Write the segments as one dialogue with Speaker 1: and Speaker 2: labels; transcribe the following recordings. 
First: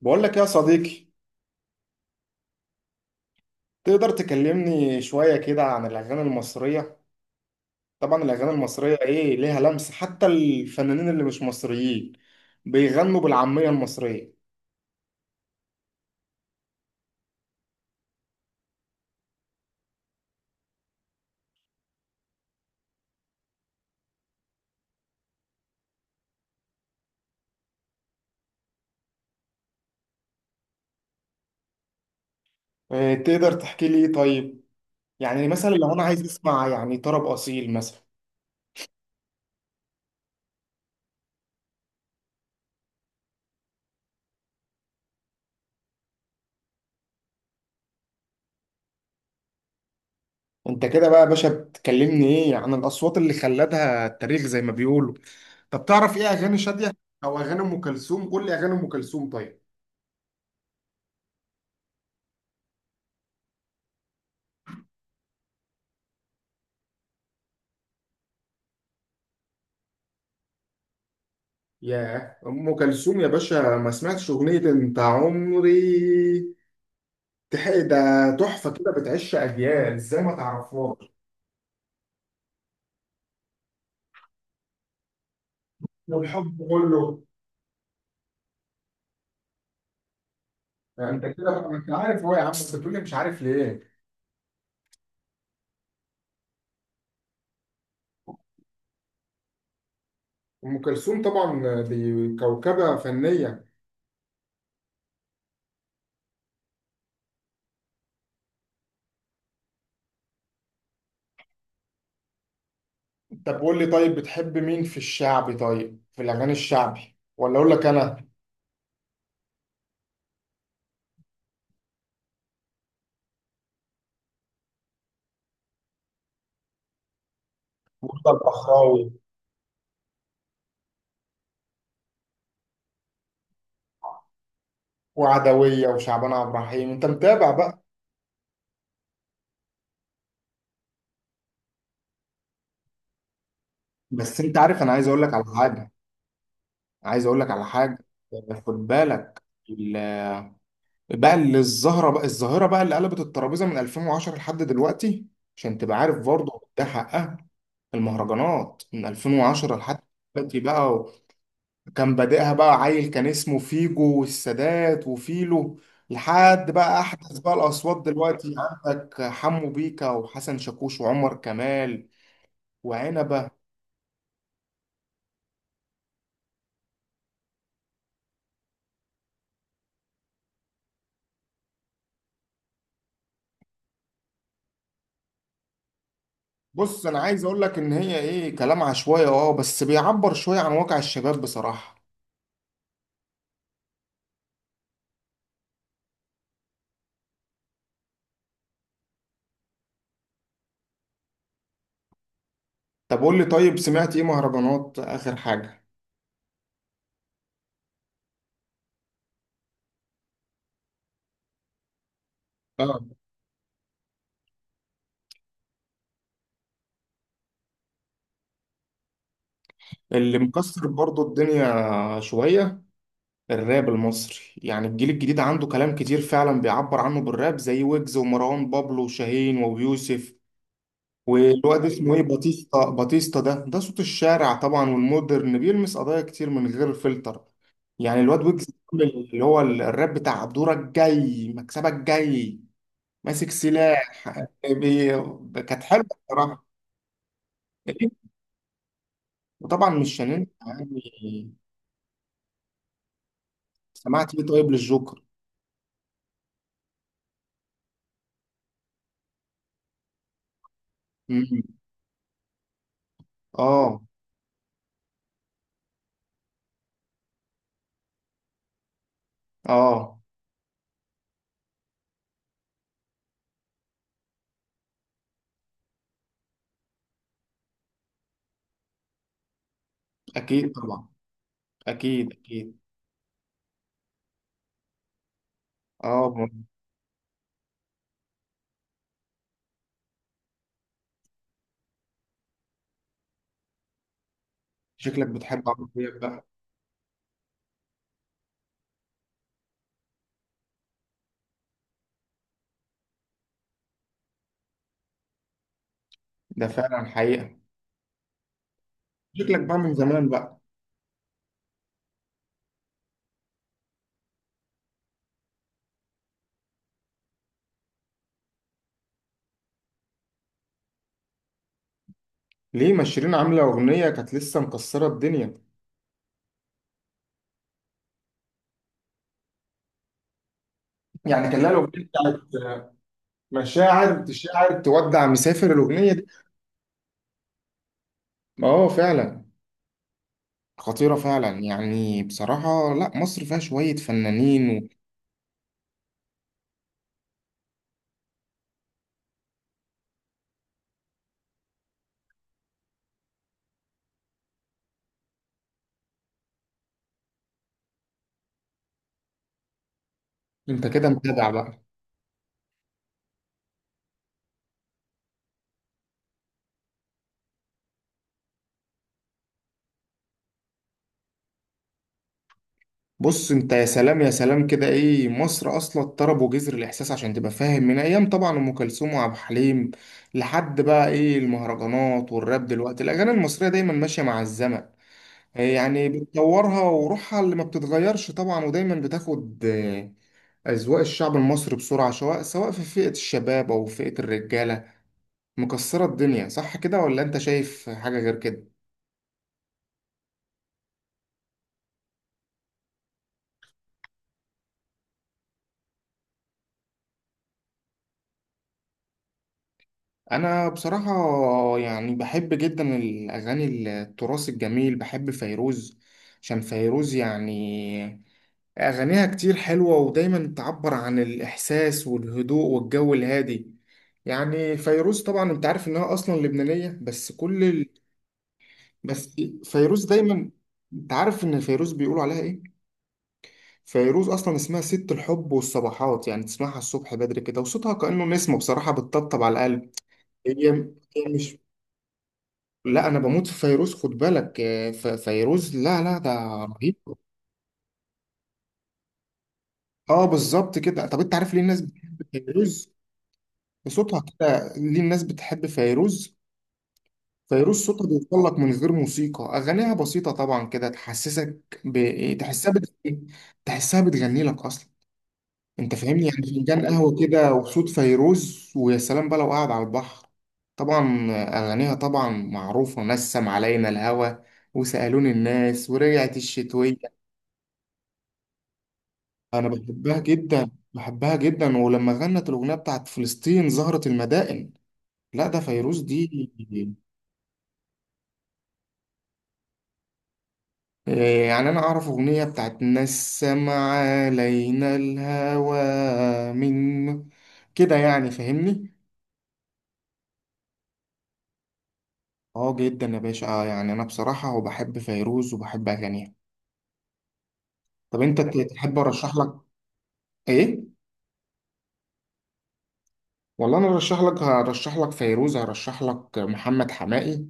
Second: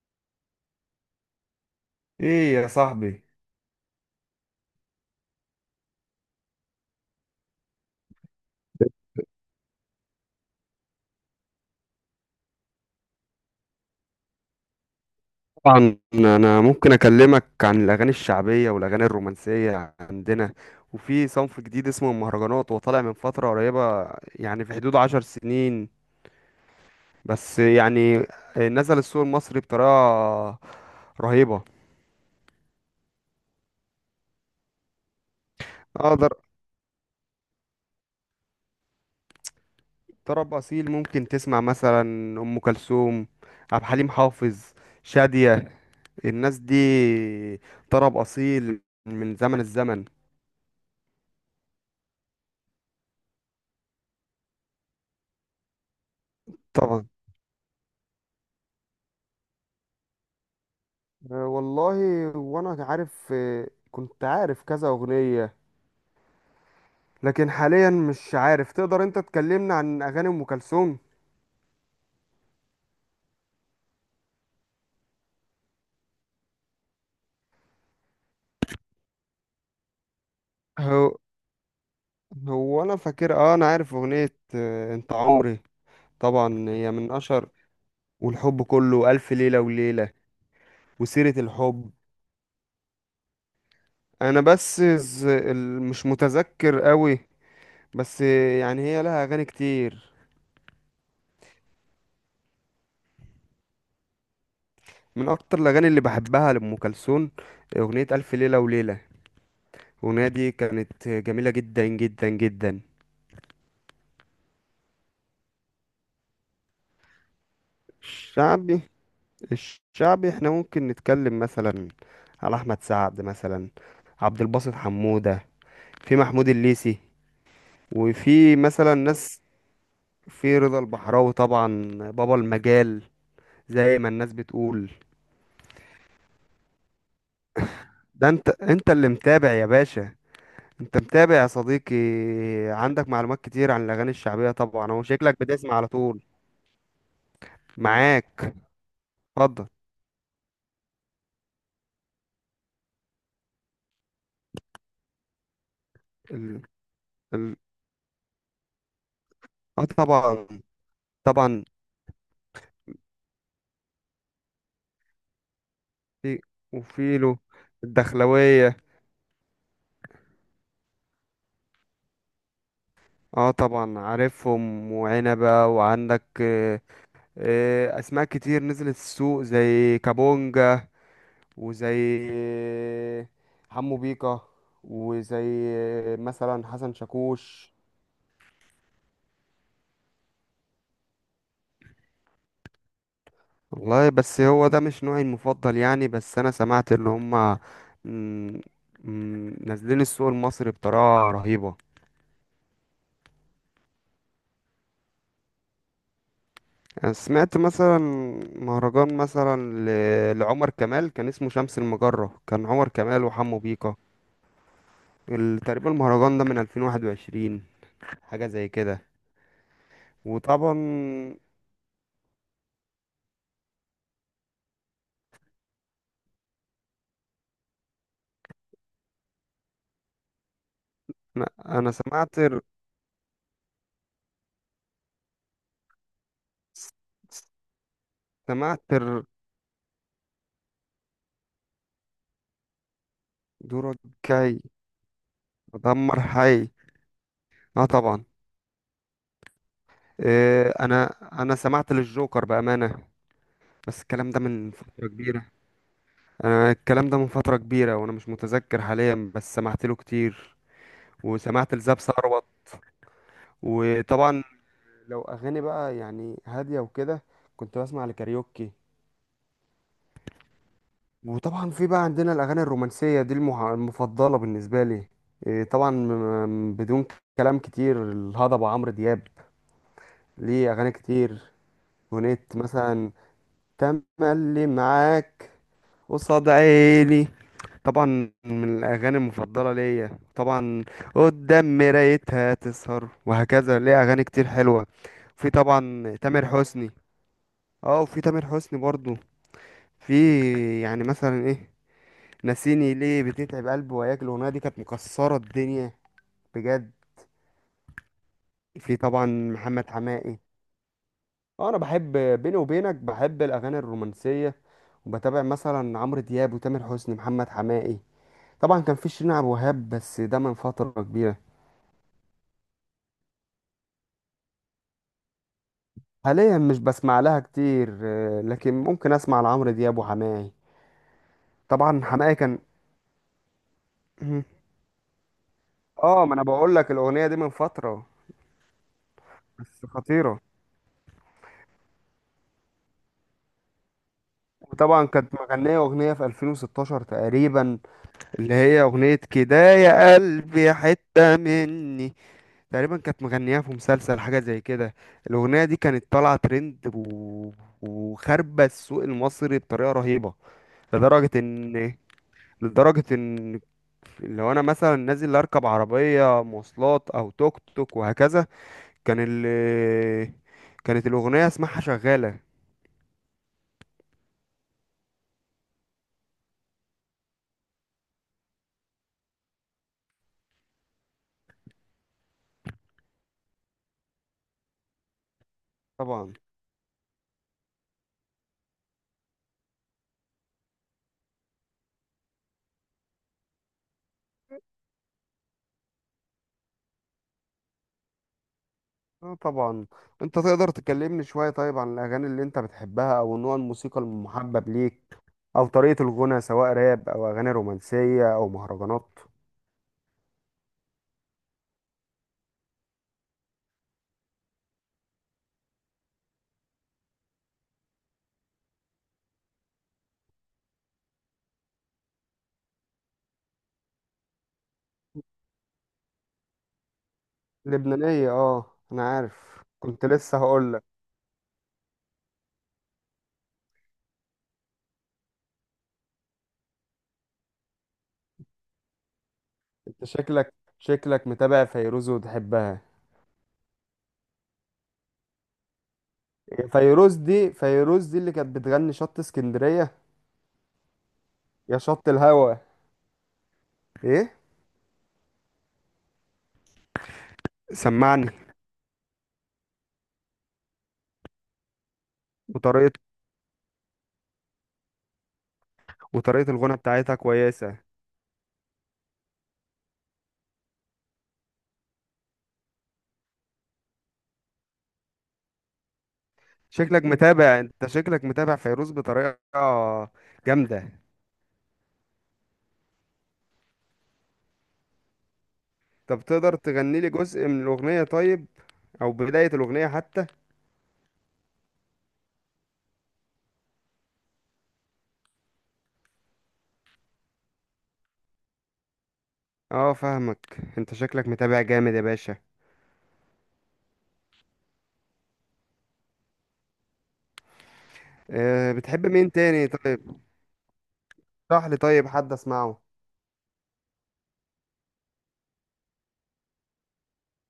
Speaker 1: بقول لك يا صديقي،
Speaker 2: ايه يا صاحبي.
Speaker 1: تقدر تكلمني شوية كده عن الأغاني المصرية؟ طبعا الأغاني المصرية إيه ليها لمسة، حتى الفنانين اللي مش مصريين بيغنوا بالعامية المصرية.
Speaker 2: طبعا انا ممكن اكلمك عن الاغاني الشعبيه والاغاني الرومانسيه عندنا، وفي صنف جديد اسمه المهرجانات وطالع من فتره قريبه، يعني في حدود 10 سنين. بس يعني نزل السوق المصري بطريقه رهيبه.
Speaker 1: إيه تقدر تحكي لي إيه طيب؟ يعني مثلا لو أنا عايز
Speaker 2: اقدر.
Speaker 1: أسمع يعني طرب أصيل مثلا.
Speaker 2: طرب اصيل ممكن تسمع مثلا ام كلثوم، عبد الحليم حافظ، شاديه. الناس دي طرب اصيل من زمن الزمن.
Speaker 1: أنت كده بقى يا باشا بتكلمني إيه عن الأصوات اللي خلدها التاريخ زي ما بيقولوا. طب تعرف إيه أغاني شادية
Speaker 2: طبعا.
Speaker 1: أو أغاني أم كلثوم؟ قول لي أغاني أم كلثوم طيب.
Speaker 2: أه والله. وانا عارف، أه، كنت عارف كذا اغنية، لكن حاليا مش عارف. تقدر انت تكلمنا عن اغاني ام كلثوم؟
Speaker 1: ياه، ام كلثوم يا باشا، ما سمعتش اغنيه انت عمري؟ تحق ده تحفه كده بتعيش اجيال، ازاي ما تعرفهاش؟
Speaker 2: هو هو انا فاكر. اه انا عارف اغنية انت عمري.
Speaker 1: والحب
Speaker 2: طبعا هي من
Speaker 1: كله.
Speaker 2: اشهر. والحب كله، الف ليلة وليلة،
Speaker 1: يعني انت
Speaker 2: وسيرة
Speaker 1: كده بقى انت
Speaker 2: الحب.
Speaker 1: عارف. هو يا عم انت بتقولي مش عارف ليه؟
Speaker 2: انا بس مش متذكر قوي. بس يعني هي لها اغاني كتير.
Speaker 1: ام كلثوم طبعا دي كوكبه فنيه.
Speaker 2: من اكتر الاغاني اللي بحبها لام كلثوم اغنية الف ليلة وليلة. الأغنية دي كانت جميلة جدا جدا جدا.
Speaker 1: طب قول لي طيب، بتحب مين في الشعبي؟ طيب في الاغاني الشعبي ولا اقول لك انا؟
Speaker 2: الشعبي، الشعبي احنا ممكن نتكلم مثلا على احمد سعد مثلا، عبد الباسط حمودة، في محمود الليثي،
Speaker 1: مرتضى
Speaker 2: وفي مثلا
Speaker 1: البحراوي
Speaker 2: ناس، في رضا البحراوي طبعا. بابا المجال زي ما الناس بتقول.
Speaker 1: وعدويه وشعبان عبد الرحيم، انت متابع بقى؟
Speaker 2: ده انت اللي متابع يا باشا، انت متابع يا صديقي. عندك معلومات كتير عن الاغاني
Speaker 1: بس
Speaker 2: الشعبية،
Speaker 1: انت عارف
Speaker 2: طبعا
Speaker 1: انا
Speaker 2: هو
Speaker 1: عايز اقول لك
Speaker 2: شكلك
Speaker 1: على
Speaker 2: بتسمع على
Speaker 1: حاجه،
Speaker 2: طول.
Speaker 1: عايز اقول لك على حاجه.
Speaker 2: معاك.
Speaker 1: خد بالك.
Speaker 2: اتفضل.
Speaker 1: ال- بقى اللي الظاهره بقى اللي قلبت الترابيزه من 2010 لحد دلوقتي، عشان تبقى عارف
Speaker 2: ال...
Speaker 1: برضه ده حقها.
Speaker 2: ال...
Speaker 1: المهرجانات من 2010
Speaker 2: اه
Speaker 1: لحد
Speaker 2: طبعا.
Speaker 1: دلوقتي بقى
Speaker 2: طبعا
Speaker 1: كان بادئها بقى عيل كان اسمه فيجو والسادات وفيلو،
Speaker 2: في
Speaker 1: لحد بقى احدث
Speaker 2: وفيلو،
Speaker 1: بقى الاصوات دلوقتي.
Speaker 2: الدخلوية.
Speaker 1: عندك حمو بيكا وحسن شاكوش وعمر كمال وعنبه.
Speaker 2: اه طبعا عارفهم وعنبة، وعندك اسماء كتير نزلت السوق زي كابونجا، وزي حمو بيكا، وزي مثلا حسن
Speaker 1: بص انا عايز اقول
Speaker 2: شاكوش.
Speaker 1: لك ان هي ايه، كلام عشوائي اه، بس بيعبر شويه عن واقع الشباب بصراحه.
Speaker 2: والله بس هو ده مش نوعي المفضل يعني. بس انا سمعت ان هما، مم، نازلين السوق المصري بطريقة رهيبة.
Speaker 1: طب قول لي طيب، سمعت ايه مهرجانات اخر حاجة؟
Speaker 2: انا سمعت مثلا مهرجان مثلا لعمر كمال، كان اسمه شمس المجرة، كان عمر
Speaker 1: اه.
Speaker 2: كمال وحمو بيكا. تقريبا المهرجان ده من 2021، حاجة زي كده.
Speaker 1: اللي
Speaker 2: وطبعا
Speaker 1: مكسر برضو الدنيا شوية. الراب المصري يعني الجيل الجديد عنده كلام كتير، فعلا بيعبر عنه بالراب زي ويجز ومروان بابلو وشاهين ويوسف.
Speaker 2: انا
Speaker 1: والواد
Speaker 2: أنا
Speaker 1: اسمه ايه، باتيستا، باتيستا ده ده صوت الشارع طبعا، والمودرن بيلمس قضايا كتير من غير فلتر. يعني الواد ويجز
Speaker 2: سمعت
Speaker 1: عامل
Speaker 2: ال-
Speaker 1: اللي هو الراب بتاع دورك جاي، مكسبك جاي، ماسك
Speaker 2: دورك
Speaker 1: سلاح.
Speaker 2: جاي،
Speaker 1: بي- كانت حلوة
Speaker 2: ادمر حي.
Speaker 1: بصراحة.
Speaker 2: اه طبعا.
Speaker 1: وطبعا مش هننسى
Speaker 2: إيه، انا انا
Speaker 1: يعني.
Speaker 2: سمعت للجوكر بأمانة، بس الكلام
Speaker 1: سمعت
Speaker 2: ده
Speaker 1: ايه طيب
Speaker 2: من فترة
Speaker 1: للجوكر؟
Speaker 2: كبيرة. انا الكلام ده من فترة كبيرة وانا مش متذكر حاليا، بس سمعت له كتير،
Speaker 1: مم.
Speaker 2: وسمعت لزاب ثروت.
Speaker 1: اه.
Speaker 2: وطبعا لو اغاني بقى يعني هاديه وكده، كنت بسمع لكاريوكي.
Speaker 1: اه
Speaker 2: وطبعا في بقى عندنا الاغاني الرومانسيه دي المفضله بالنسبه لي. إيه طبعا بدون كلام كتير، الهضبه عمرو دياب
Speaker 1: اكيد
Speaker 2: ليه اغاني
Speaker 1: طبعا.
Speaker 2: كتير.
Speaker 1: اكيد
Speaker 2: اغنيه
Speaker 1: اكيد.
Speaker 2: مثلا تملي معاك،
Speaker 1: اه ب-
Speaker 2: قصاد عيني، طبعا من الاغاني المفضله ليا، طبعا قدام مرايتها تسهر، وهكذا. ليه اغاني كتير حلوه.
Speaker 1: شكلك
Speaker 2: في
Speaker 1: بتحب عمرو
Speaker 2: طبعا
Speaker 1: دياب
Speaker 2: تامر
Speaker 1: بقى.
Speaker 2: حسني. اه وفي تامر حسني برضو، في يعني مثلا ايه، نسيني ليه، بتتعب قلبي، وياك، الاغنيه دي كانت مكسره الدنيا
Speaker 1: ده
Speaker 2: بجد.
Speaker 1: فعلا حقيقة.
Speaker 2: في طبعا
Speaker 1: شكلك بقى
Speaker 2: محمد
Speaker 1: من زمان
Speaker 2: حماقي.
Speaker 1: بقى.
Speaker 2: اه انا بحب، بيني وبينك بحب الاغاني الرومانسيه، وبتابع مثلا عمرو دياب وتامر حسني محمد حماقي. طبعا كان في شيرين عبد الوهاب بس ده من فتره كبيره.
Speaker 1: ليه ما شيرين عاملة أغنية كانت لسه مكسرة الدنيا؟
Speaker 2: حاليا مش بسمع لها كتير، لكن ممكن اسمع لعمرو دياب وحماقي.
Speaker 1: يعني كان لها
Speaker 2: طبعا
Speaker 1: الأغنية
Speaker 2: حماقي
Speaker 1: بتاعت
Speaker 2: كان.
Speaker 1: مشاعر تشاعر تودع مسافر، الأغنية دي.
Speaker 2: اه ما انا بقول لك الاغنيه دي من فتره،
Speaker 1: اه فعلا.
Speaker 2: بس خطيره.
Speaker 1: خطيرة فعلا، يعني بصراحة لا، مصر فيها شوية فنانين.
Speaker 2: وطبعا كانت مغنية أغنية في 2016 تقريبا، اللي هي أغنية كده يا قلبي حتة مني، تقريبا كانت مغنياها في مسلسل حاجة زي كده. الأغنية دي كانت طالعة ترند وخاربة السوق المصري بطريقة رهيبة.
Speaker 1: وانت كده
Speaker 2: لدرجة
Speaker 1: متابع بقى.
Speaker 2: إن لدرجة إن لو أنا مثلا نازل أركب عربية مواصلات أو توك توك وهكذا، كان ال... كانت الأغنية اسمعها شغالة.
Speaker 1: بص انت، يا سلام يا سلام كده، ايه مصر اصلا طرب وجزر الاحساس، عشان تبقى فاهم من ايام طبعا ام كلثوم وعبد الحليم لحد بقى ايه المهرجانات والراب دلوقتي. الاغاني المصريه دايما ماشيه مع الزمن، إيه يعني
Speaker 2: طبعا،
Speaker 1: بتطورها وروحها اللي ما بتتغيرش طبعا، ودايما بتاخد اذواق الشعب المصري بسرعه، سواء سواء في فئه الشباب او فئه الرجاله. مكسره الدنيا، صح كده ولا انت شايف حاجه غير كده؟
Speaker 2: اه طبعا. انت تقدر تكلمني شوية طيب عن الاغاني اللي انت بتحبها، او نوع الموسيقى المحبب ليك، او طريقة الغنى سواء راب او اغاني رومانسية او مهرجانات؟
Speaker 1: انا بصراحة يعني بحب جدا الاغاني التراث الجميل. بحب فيروز، عشان فيروز يعني اغانيها كتير حلوة، ودايما تعبر عن الاحساس والهدوء والجو الهادي. يعني فيروز طبعا انت عارف انها اصلا لبنانية، بس كل ال...
Speaker 2: لبنانية، اه انا
Speaker 1: بس
Speaker 2: عارف
Speaker 1: فيروز
Speaker 2: كنت لسه
Speaker 1: دايما.
Speaker 2: هقولك.
Speaker 1: انت عارف ان فيروز بيقولوا عليها ايه؟ فيروز اصلا اسمها ست الحب والصباحات، يعني تسمعها الصبح بدري كده وصوتها كأنه نسمة بصراحة بتطبطب على القلب.
Speaker 2: انت شكلك
Speaker 1: هي
Speaker 2: شكلك
Speaker 1: هي مش،
Speaker 2: متابع فيروز وتحبها.
Speaker 1: لا انا بموت في فيروز خد بالك. فيروز لا ده
Speaker 2: إيه،
Speaker 1: رهيب.
Speaker 2: فيروز دي اللي كانت بتغني شط اسكندرية،
Speaker 1: اه بالظبط كده. طب انت عارف ليه
Speaker 2: يا
Speaker 1: الناس
Speaker 2: شط
Speaker 1: بتحب
Speaker 2: الهوا.
Speaker 1: فيروز؟ صوتها
Speaker 2: ايه.
Speaker 1: كده. ليه الناس بتحب فيروز؟ فيروز صوتها
Speaker 2: سمعني.
Speaker 1: بيوصل لك من غير موسيقى، اغانيها بسيطه طبعا كده، تحسسك تحسها
Speaker 2: وطريقة
Speaker 1: تحسها بتغني لك اصلا. انت فاهمني، يعني
Speaker 2: وطريقة الغنى
Speaker 1: فنجان
Speaker 2: بتاعتها
Speaker 1: قهوه كده
Speaker 2: كويسة.
Speaker 1: وصوت فيروز، ويا سلام بقى لو قاعد على البحر. طبعا اغانيها طبعا معروفه، نسم علينا الهوى، وسالوني الناس، ورجعت الشتويه.
Speaker 2: شكلك متابع، انت شكلك متابع فيروز بطريقة
Speaker 1: انا بحبها جدا،
Speaker 2: جامدة.
Speaker 1: بحبها جدا، ولما غنت الاغنيه بتاعت فلسطين زهرة المدائن، لا ده فيروز
Speaker 2: طب
Speaker 1: دي.
Speaker 2: تقدر تغني لي جزء من الأغنية طيب، أو بداية الأغنية حتى؟
Speaker 1: يعني انا اعرف اغنيه بتاعت نسم علينا الهوى من كده، يعني فاهمني.
Speaker 2: اه فاهمك، انت شكلك متابع جامد يا باشا.
Speaker 1: اه جدا يا باشا. آه يعني انا بصراحه وبحب فيروز وبحب اغانيها. طب انت
Speaker 2: أه
Speaker 1: تحب
Speaker 2: بتحب مين
Speaker 1: ارشح لك
Speaker 2: تاني طيب؟
Speaker 1: ايه؟
Speaker 2: اشرح لي طيب حد اسمعه.
Speaker 1: والله انا ارشح لك هرشح لك فيروز، هرشح لك محمد حماقي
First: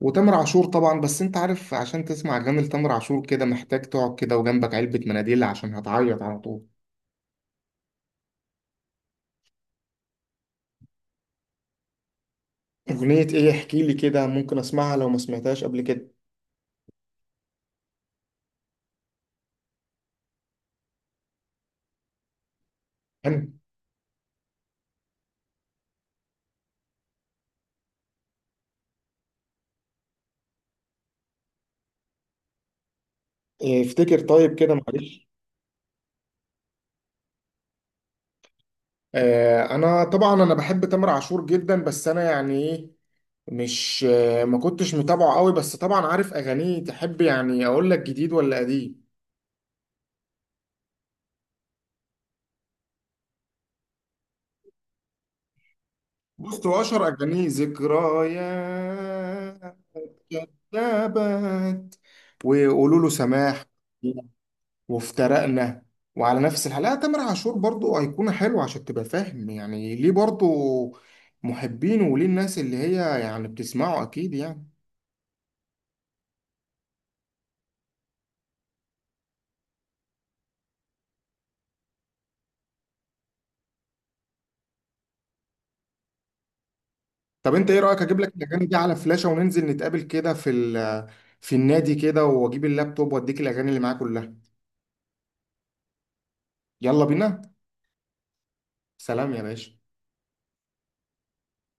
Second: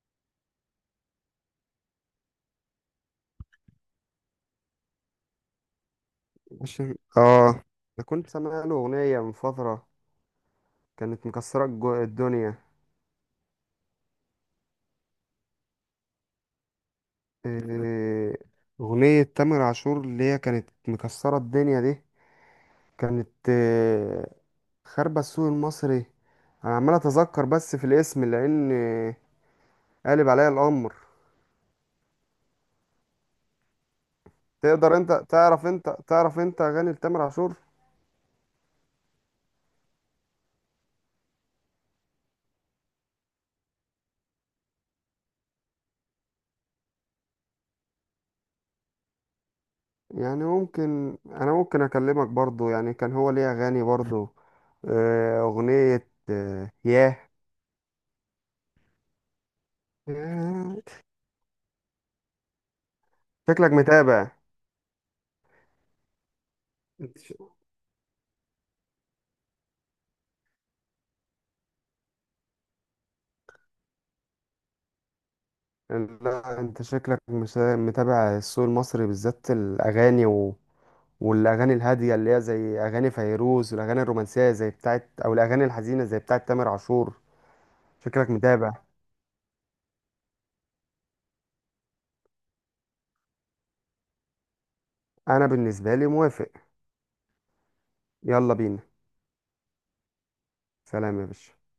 Speaker 1: وتامر عاشور طبعا. بس انت عارف، عشان تسمع اغاني لتامر عاشور كده محتاج تقعد كده وجنبك علبة مناديل، عشان هتعيط على طول.
Speaker 2: عشان اه، انا كنت سامع له أغنية من فترة كانت مكسرة الدنيا.
Speaker 1: اغنية ايه؟ احكي لي كده ممكن اسمعها لو ما سمعتهاش قبل كده.
Speaker 2: آه، أغنية تامر عاشور اللي هي كانت مكسرة الدنيا دي كانت،
Speaker 1: حلو.
Speaker 2: خاربة السوق المصري. أنا عمال أتذكر بس في الاسم، لأن قالب عليا الأمر.
Speaker 1: إيه، افتكر طيب كده
Speaker 2: تقدر انت
Speaker 1: معلش.
Speaker 2: تعرف اغاني لتامر عاشور؟
Speaker 1: آه انا طبعا انا بحب تامر عاشور جدا، بس انا يعني ايه، مش آه ما كنتش متابعه قوي، بس طبعا عارف اغانيه. تحب يعني اقول لك جديد ولا قديم؟
Speaker 2: يعني انا ممكن اكلمك برضو، يعني كان هو ليه اغاني برضو. اغنية،
Speaker 1: بوست، واشر
Speaker 2: ياه.
Speaker 1: اغانيه ذكريات،
Speaker 2: ياه.
Speaker 1: كذبت، وقولوا له سماح،
Speaker 2: شكلك متابع.
Speaker 1: وافترقنا، وعلى نفس الحلقة. لا،
Speaker 2: انت
Speaker 1: تامر
Speaker 2: ش-
Speaker 1: عاشور برضو أيقونة حلوة، عشان تبقى فاهم يعني ليه برضو محبين، وليه الناس اللي هي يعني بتسمعه أكيد يعني.
Speaker 2: لا انت شكلك مش متابع السوق المصري بالذات الاغاني والاغاني الهادية اللي هي زي اغاني فيروز، والاغاني الرومانسية زي بتاعت، او الاغاني الحزينة زي بتاعت تامر عاشور.
Speaker 1: طب أنت إيه رأيك أجيب
Speaker 2: شكلك
Speaker 1: لك الأغاني
Speaker 2: متابع.
Speaker 1: دي على فلاشة وننزل نتقابل كده في في النادي كده، وأجيب اللابتوب وأديك الأغاني اللي معايا كلها.
Speaker 2: انا بالنسبة لي موافق.
Speaker 1: يلا بينا.
Speaker 2: يلا بينا.
Speaker 1: سلام يا باشا.
Speaker 2: سلام يا باشا.